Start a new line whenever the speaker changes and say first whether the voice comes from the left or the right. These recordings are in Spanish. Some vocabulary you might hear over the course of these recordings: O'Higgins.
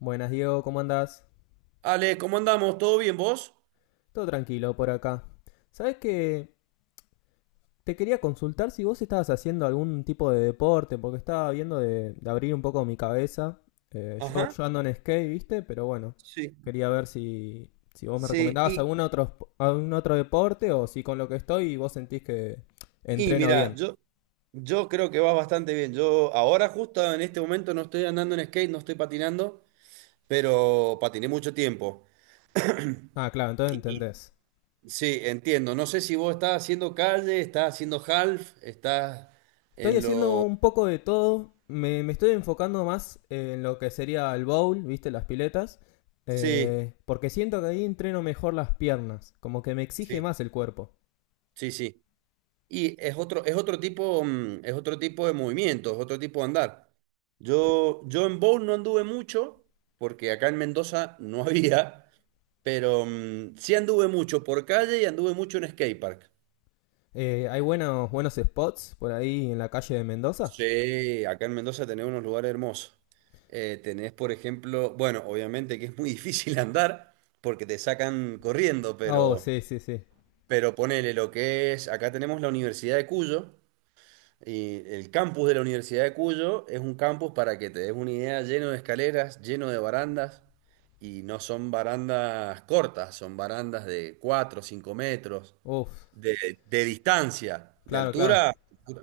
left: Buenas, Diego, ¿cómo andás?
right: Ale, ¿cómo andamos? ¿Todo bien vos?
left: Todo tranquilo por acá. ¿Sabés que te quería consultar si vos estabas haciendo algún tipo de deporte? Porque estaba viendo de abrir un poco mi cabeza. Eh, yo,
right: Ajá,
left: yo ando en skate, ¿viste? Pero bueno,
right: sí,
left: quería ver si vos me
right: sí,
left: recomendabas algún otro, algún otro deporte o si con lo que estoy vos sentís que
right: y
left: entreno
right: mira,
left: bien.
right: yo creo que vas bastante bien. Yo ahora justo en este momento no estoy andando en skate, no estoy patinando, pero patiné mucho tiempo.
left: Ah, claro, entonces
right: Y
left: entendés.
right: sí, entiendo. No sé si vos estás haciendo calle, estás haciendo half, estás
left: Estoy
right: en
left: haciendo
right: lo...
left: un poco de todo. Me estoy enfocando más en lo que sería el bowl, ¿viste? Las piletas.
right: Sí,
left: Porque siento que ahí entreno mejor las piernas. Como que me exige
right: sí,
left: más el cuerpo.
right: sí, sí. Y es otro tipo, es otro tipo de movimiento, es otro tipo de andar. Yo en bowl no anduve mucho, porque acá en Mendoza no había, pero sí anduve mucho por calle y anduve mucho en skatepark.
left: Hay buenos spots por ahí en la calle de Mendoza.
right: Sí, acá en Mendoza tenés unos lugares hermosos. Tenés, por ejemplo, bueno, obviamente que es muy difícil andar porque te sacan corriendo,
left: Oh, sí, sí, sí.
right: pero ponele lo que es, acá tenemos la Universidad de Cuyo. Y el campus de la Universidad de Cuyo es un campus, para que te des una idea, lleno de escaleras, lleno de barandas, y no son barandas cortas, son barandas de cuatro o 5 metros
left: Uf,
right: de, de distancia, de
left: claro, claro.
right: altura,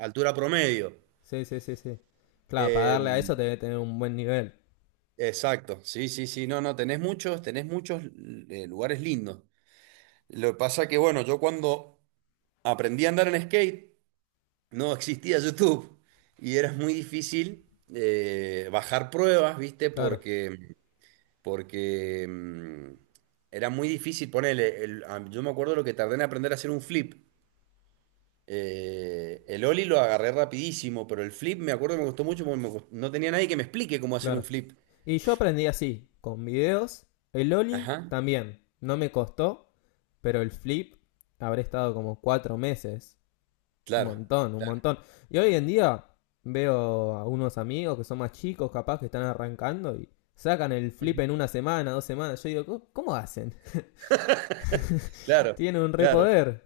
right: altura promedio.
left: Sí, sí, sí, sí. Claro, para
right: Eh,
left: darle a eso te debe tener un buen nivel.
right: exacto, sí, sí, sí, no, no, tenés muchos lugares lindos. Lo que pasa que, bueno, yo cuando aprendí a andar en skate, no existía YouTube y era muy difícil bajar pruebas, ¿viste?
left: Claro,
right: Porque, porque era muy difícil ponerle. El- a- yo me acuerdo lo que tardé en aprender a hacer un flip. El ollie lo agarré rapidísimo, pero el flip me acuerdo que me costó mucho porque me cos- no tenía nadie que me explique cómo hacer un
left: claro.
right: flip.
left: Y yo aprendí así, con videos. El Oli
right: Ajá,
left: también. No me costó. Pero el flip habré estado como 4 meses. Un
right: claro,
left: montón, un
right: claro,
left: montón. Y hoy en día veo a unos amigos que son más chicos, capaz que están arrancando y sacan el flip
right: ujú,
left: en una semana, 2 semanas. Yo digo, "¿Cómo hacen?
right: claro,
left: Tienen un re
right: claro,
left: poder".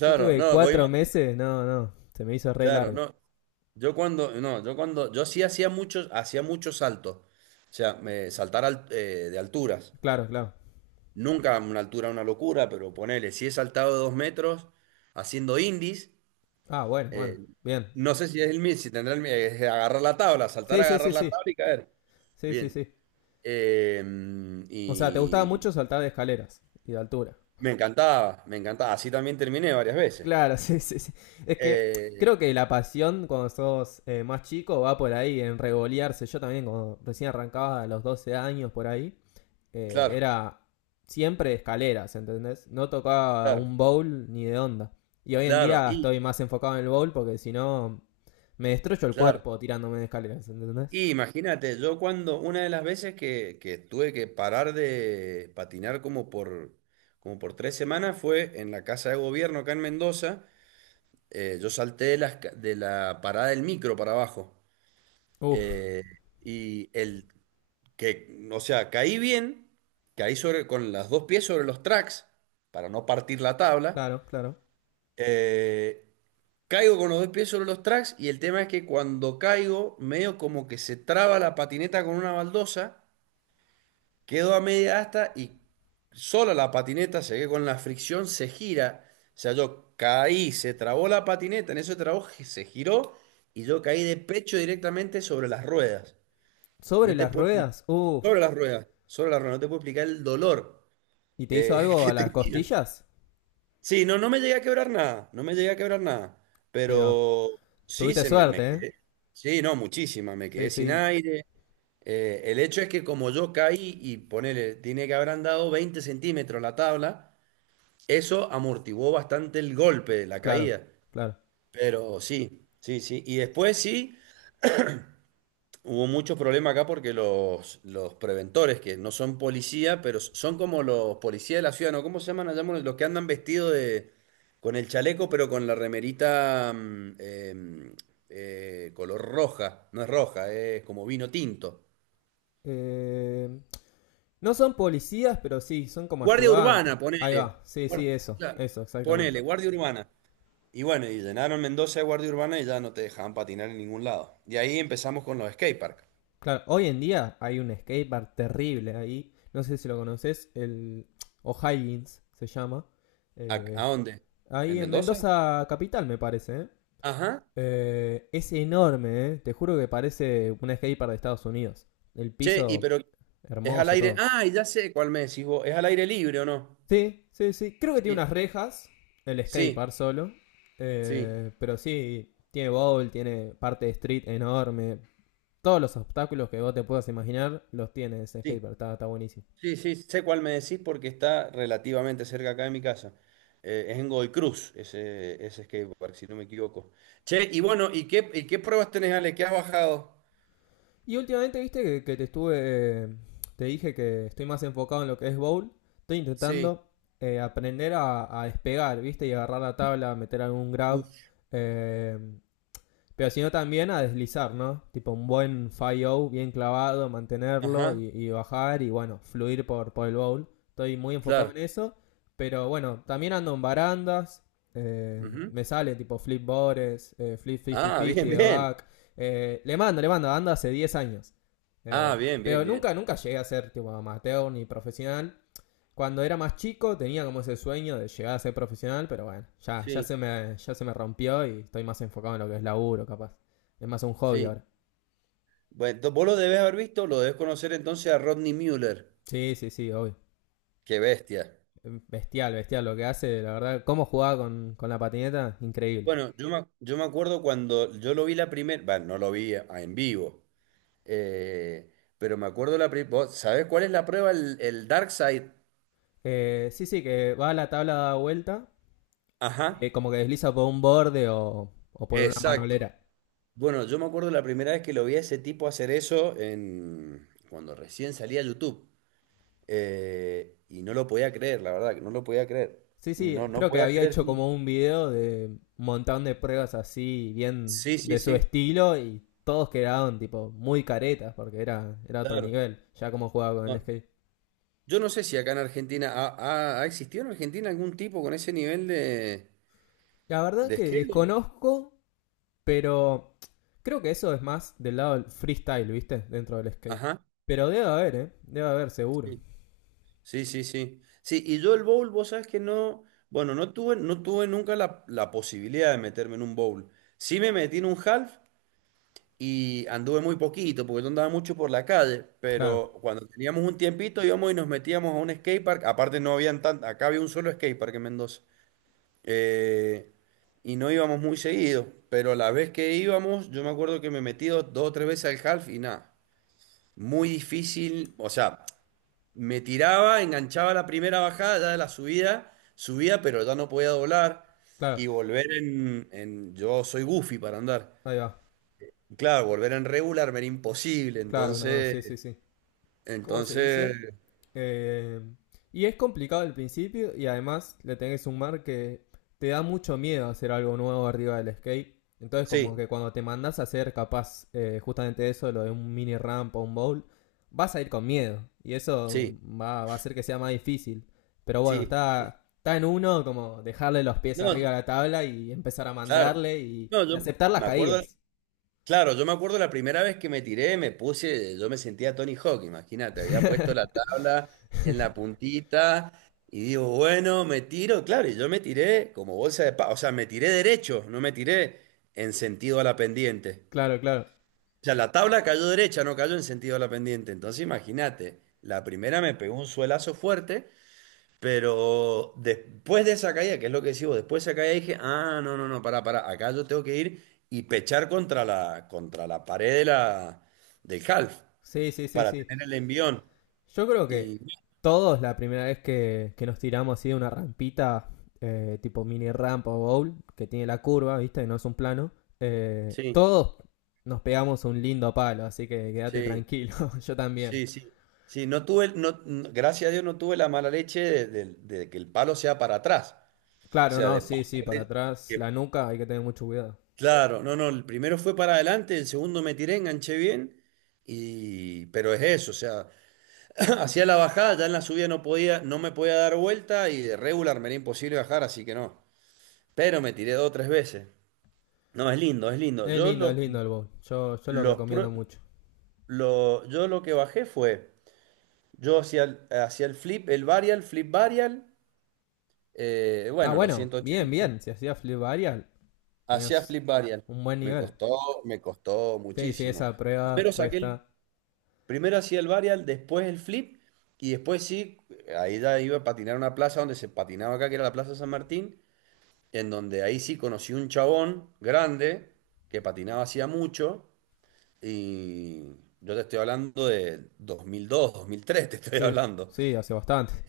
left: Yo tuve
right: No, voy a
left: cuatro
right: imagi-
left: meses, no, no, se me hizo re
right: claro,
left: largo.
right: no. Yo cuando, no, yo cuando, yo sí hacía muchos saltos. O sea, me, saltar al- de alturas.
left: Claro, claro.
right: Nunca una altura una locura, pero ponele, si he saltado de 2 metros haciendo indies,
left: Ah, bueno, bueno,
right: eh,
left: bien.
right: no sé si es el mismo, si tendrá el mi- es agarrar la tabla, saltar,
left: Sí, sí, sí,
right: agarrar la
left: sí.
right: tabla y caer.
left: Sí, sí,
right: Bien.
left: sí.
right: Eh,
left: O sea, te gustaba
right: y
left: mucho saltar de escaleras y de altura.
right: me encantaba, me encantaba. Así también terminé varias veces.
left: Claro, sí, sí, sí. Es que
right: Eh,
left: creo que la pasión cuando sos más chico va por ahí, en regolearse. Yo también, cuando recién arrancaba a los 12 años por ahí,
right: claro,
left: era siempre escaleras, ¿entendés? No tocaba
right: claro,
left: un bowl ni de onda. Y hoy en
right: claro.
left: día
right: Y,
left: estoy más enfocado en el bowl porque si no me destrozo el
right: claro.
left: cuerpo tirándome de escaleras, ¿entendés?
right: Y imagínate, yo cuando una de las veces que tuve que parar de patinar como por, como por 3 semanas fue en la Casa de Gobierno acá en Mendoza. Yo salté de la parada del micro para abajo.
left: Uf,
right: Eh, y el que, o sea, caí bien, caí sobre, con las dos pies sobre los tracks para no partir la tabla.
left: claro, claro.
right: Eh, Caigo con los dos pies sobre los tracks y el tema es que cuando caigo, medio como que se traba la patineta con una baldosa. Quedó a media asta y sola la patineta, se que con la fricción se gira. O sea, yo caí, se trabó la patineta, en ese trabajo se giró y yo caí de pecho directamente sobre las ruedas. No
left: Sobre
right: te
left: las
right: puedo explicar.
left: ruedas, uf.
right: Sobre las ruedas, no te puedo explicar el dolor
left: ¿Y te hizo algo a
right: que
left: las
right: tenía.
left: costillas?
right: Sí, no, no me llegué a quebrar nada, no me llegué a quebrar nada.
left: Ahí va.
right: Pero sí,
left: Tuviste
right: se me, me
left: suerte, ¿eh?
right: quedé. Sí, no, muchísima, me
left: Sí,
right: quedé sin
left: sí,
right: aire. El hecho es que como yo caí y ponele, tiene que haber andado 20 centímetros la tabla, eso amortiguó bastante el golpe de la
left: claro,
right: caída.
left: claro.
right: Pero sí, sí, sí. Y después sí, hubo muchos problemas acá porque los preventores, que no son policía, pero son como los policías de la ciudad, ¿no? ¿Cómo se llaman allá? Los que andan vestidos de, con el chaleco, pero con la remerita color roja. No es roja, es como vino tinto.
left: Eh, no son policías, pero sí, son como
right: Guardia
left: ayudantes.
right: Urbana,
left: Ahí
right: ponele.
left: va, sí, sí,
right: Guar-
left: eso,
right: claro,
left: eso, exactamente.
right: ponele, Guardia Urbana. Y bueno, y llenaron Mendoza de Guardia Urbana y ya no te dejaban patinar en ningún lado. Y ahí empezamos con los skateparks.
left: Claro, hoy en día hay un skatepark terrible ahí. No sé si lo conoces, el O'Higgins se llama. Eh,
right: A dónde?
left: Ahí
right: ¿En
left: en
right: Mendoza?
left: Mendoza Capital, me parece, ¿eh?
right: Ajá.
left: Es enorme, ¿eh? Te juro que parece un skatepark de Estados Unidos. El
right: Che, y
left: piso
right: pero es al
left: hermoso,
right: aire.
left: todo.
right: Ah, ya sé cuál me decís vos. ¿Es al aire libre o no?
left: Sí, sí, sí. Creo que tiene
right: Sí,
left: unas rejas, el
right: sí,
left: skatepark solo.
right: sí,
left: Pero sí, tiene bowl, tiene parte de street enorme. Todos los obstáculos que vos te puedas imaginar los tiene ese
right: sí.
left: skatepark, está, está buenísimo.
right: Sí, sí, sé cuál me decís porque está relativamente cerca acá de mi casa. Es en Godoy Cruz, ese skatepark, si no me equivoco. Che, y bueno, y qué pruebas tenés, Ale? ¿Qué has bajado?
left: Y últimamente, viste que te estuve. eh, Te dije que estoy más enfocado en lo que es bowl. Estoy
right: Sí.
left: intentando aprender a despegar, viste, y agarrar la tabla, meter algún grab.
right: Uf,
left: Eh, Pero sino también a deslizar, ¿no? Tipo un buen 5 bien clavado, mantenerlo
right: ajá,
left: y bajar y bueno, fluir por el bowl. Estoy muy enfocado
right: claro.
left: en eso. Pero bueno, también ando en barandas. eh,
right: Ujú.
left: Me sale tipo flip bores, flip
right: Ah, bien,
left: 50-50 de
right: bien.
left: back. Le mando, le mando, ando hace 10 años.
right: Ah, bien, bien,
left: Pero
right: bien.
left: nunca, nunca llegué a ser tipo amateur ni profesional. Cuando era más chico tenía como ese sueño de llegar a ser profesional, pero bueno, ya, ya,
right: Sí,
left: se me, ya se me rompió y estoy más enfocado en lo que es laburo, capaz. Es más un hobby
right: sí.
left: ahora.
right: Bueno, ento- vos lo debes haber visto, lo debes conocer entonces a Rodney Mueller.
left: Sí, sí, sí, obvio.
right: Qué bestia.
left: Bestial, bestial lo que hace, la verdad. Cómo jugaba con la patineta, increíble.
right: Bueno, yo me acuerdo cuando yo lo vi la primera, bueno, no lo vi a- en vivo, eh, pero me acuerdo la primera, ¿sabés cuál es la prueba? El Dark Side.
left: Sí, sí, que va a la tabla da vuelta,
right: Ajá,
left: como que desliza por un borde o por una
right: exacto.
left: manolera.
right: Bueno, yo me acuerdo la primera vez que lo vi a ese tipo hacer eso en, cuando recién salía YouTube. Y no lo podía creer, la verdad, que no lo podía creer.
left: Sí, sí,
right: No, no
left: creo que
right: podía
left: había
right: creer
left: hecho
right: que...
left: como un video de un montón de pruebas así, bien
right: Sí, sí,
left: de su
right: sí,
left: estilo, y todos quedaron tipo muy caretas porque era otro
right: claro.
left: nivel, ya como jugaba con el
right: No.
left: skate.
right: Yo no sé si acá en Argentina, ¿ha, ha- ha existido en Argentina algún tipo con ese nivel
left: La verdad
right: de
left: que
right: esquema?
left: desconozco, pero creo que eso es más del lado del freestyle, ¿viste? Dentro del skate.
right: Ajá,
left: Pero debe haber, ¿eh? Debe haber, seguro.
right: sí, sí, sí, sí. Sí, y yo el bowl, vos sabés que no, bueno, no tuve, no tuve nunca la, la posibilidad de meterme en un bowl. Sí me metí en un half, y anduve muy poquito porque yo andaba mucho por la calle,
left: Claro,
right: pero cuando teníamos un tiempito íbamos y nos metíamos a un skatepark, aparte no habían tan, acá había un solo skatepark en Mendoza, eh, y no íbamos muy seguido, pero la vez que íbamos yo me acuerdo que me metí dos, dos o tres veces al half y nada, muy difícil, o sea, me tiraba, enganchaba la primera bajada, ya de la subida, subía pero ya no podía doblar.
left: claro.
right: Y volver en- Yo soy goofy para andar.
left: Ahí va.
right: Claro, volver en regular era imposible,
left: Claro, no,
right: entonces,
left: sí, sí, sí. ¿Cómo se
right: entonces,
left: dice? Eh, y es complicado al principio y además le tenés que sumar que te da mucho miedo hacer algo nuevo arriba del skate. Entonces como
right: sí,
left: que cuando te mandas a hacer capaz justamente eso, lo de un mini ramp o un bowl, vas a ir con miedo. Y eso
right: sí,
left: va a hacer que sea más difícil. Pero bueno,
right: sí.
left: está, está en uno como dejarle los pies arriba a
right: No,
left: la tabla y empezar a
right: claro,
left: mandarle
right: no,
left: y
right: yo
left: aceptar las
right: me acuerdo,
left: caídas.
right: claro, yo me acuerdo la primera vez que me tiré, me puse, yo me sentía Tony Hawk, imagínate, había puesto la tabla en la puntita y digo, bueno, me tiro, claro, y yo me tiré como bolsa de pavo, o sea, me tiré derecho, no me tiré en sentido a la pendiente.
left: claro, claro.
right: O sea, la tabla cayó derecha, no cayó en sentido de la pendiente. Entonces, imagínate, la primera me pegó un suelazo fuerte, pero después de esa caída, que es lo que decís vos, después de esa caída dije, ah, no, no, no, pará, pará, acá yo tengo que ir y pechar contra la pared de la, del half
left: Sí, sí, sí,
right: para
left: sí.
right: tener el envión.
left: Yo creo
right: Y
left: que todos la primera vez que nos tiramos así de una rampita, tipo mini rampa o bowl, que tiene la curva, ¿viste? No es un plano.
right: sí,
left: Todos nos pegamos un lindo palo, así que quédate
right: sí,
left: tranquilo, yo también.
right: sí, sí. Sí, no tuve, no, no- gracias a Dios no tuve la mala leche de que el palo sea para atrás. O
left: Claro,
right: sea, de
left: no, sí,
right: pasar
left: sí, para
right: de,
left: atrás, la
right: que
left: nuca, hay que tener mucho cuidado.
right: claro, no, no, el primero fue para adelante, el segundo me tiré, enganché bien, y pero es eso, o sea, hacía la bajada, ya en la subida no podía, no me podía dar vuelta y de regular me era imposible bajar, así que no. Pero me tiré dos o tres veces. No, es lindo, es lindo. Yo
left: Es lindo el bowl, yo lo
right: los
left: recomiendo
right: pro-
left: mucho.
right: lo, yo lo que bajé fue, yo hacía el flip, el varial, flip varial,
left: Ah,
right: bueno, los
left: bueno, bien,
right: 180,
left: bien, si hacías flip varial,
right: hacía
left: tenías
right: flip varial.
left: un buen
right: Me
left: nivel.
right: costó, me costó
left: Sí, sí,
right: muchísimo.
left: esa prueba
right: Primero saqué, el-
left: cuesta.
right: Primero hacía el varial, después el flip, y después sí, ahí ya iba a patinar a una plaza donde se patinaba acá, que era la Plaza San Martín, en donde ahí sí conocí un chabón grande que patinaba hacía mucho, y yo te estoy hablando de 2002, 2003, te estoy
left: Sí,
right: hablando.
left: sí, hace bastante.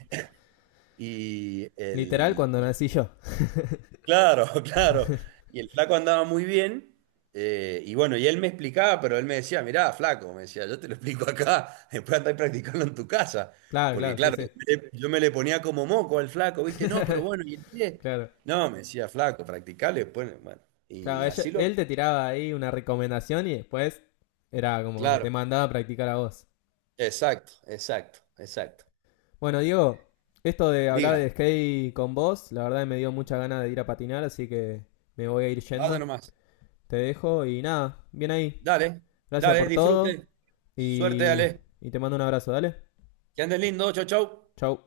right: Y,
left: Literal
right: el,
left: cuando nací yo.
right: claro, claro. Y el flaco andaba muy bien. Y bueno, y él me explicaba, pero él me decía, mirá, flaco, me decía, yo te lo explico acá, después andá practicando en tu casa.
left: claro,
right: Porque
left: claro, sí,
right: claro, yo
left: sí.
right: me le yo me le ponía como moco al flaco, ¿viste? No, pero bueno, ¿y el pie?
left: claro.
right: No, me decía, flaco, practicale después. Bueno,
left: Claro,
right: y
left: ella-
right: así lo...
left: él te tiraba ahí una recomendación y después era como que te
right: Claro,
left: mandaba a practicar a vos.
right: exacto, exacto, exacto.
left: Bueno, Diego, esto de hablar
right: Diga,
left: de skate con vos, la verdad me dio mucha ganas de ir a patinar, así que me voy a ir
right: vaya
left: yendo.
right: nomás.
left: Te dejo y nada, bien ahí.
right: Dale,
left: Gracias
right: dale,
left: por todo
right: disfrute. Suerte,
left: y,
right: dale.
left: y te mando un abrazo, dale.
right: Que andes lindo, chau, chau.
left: Chau.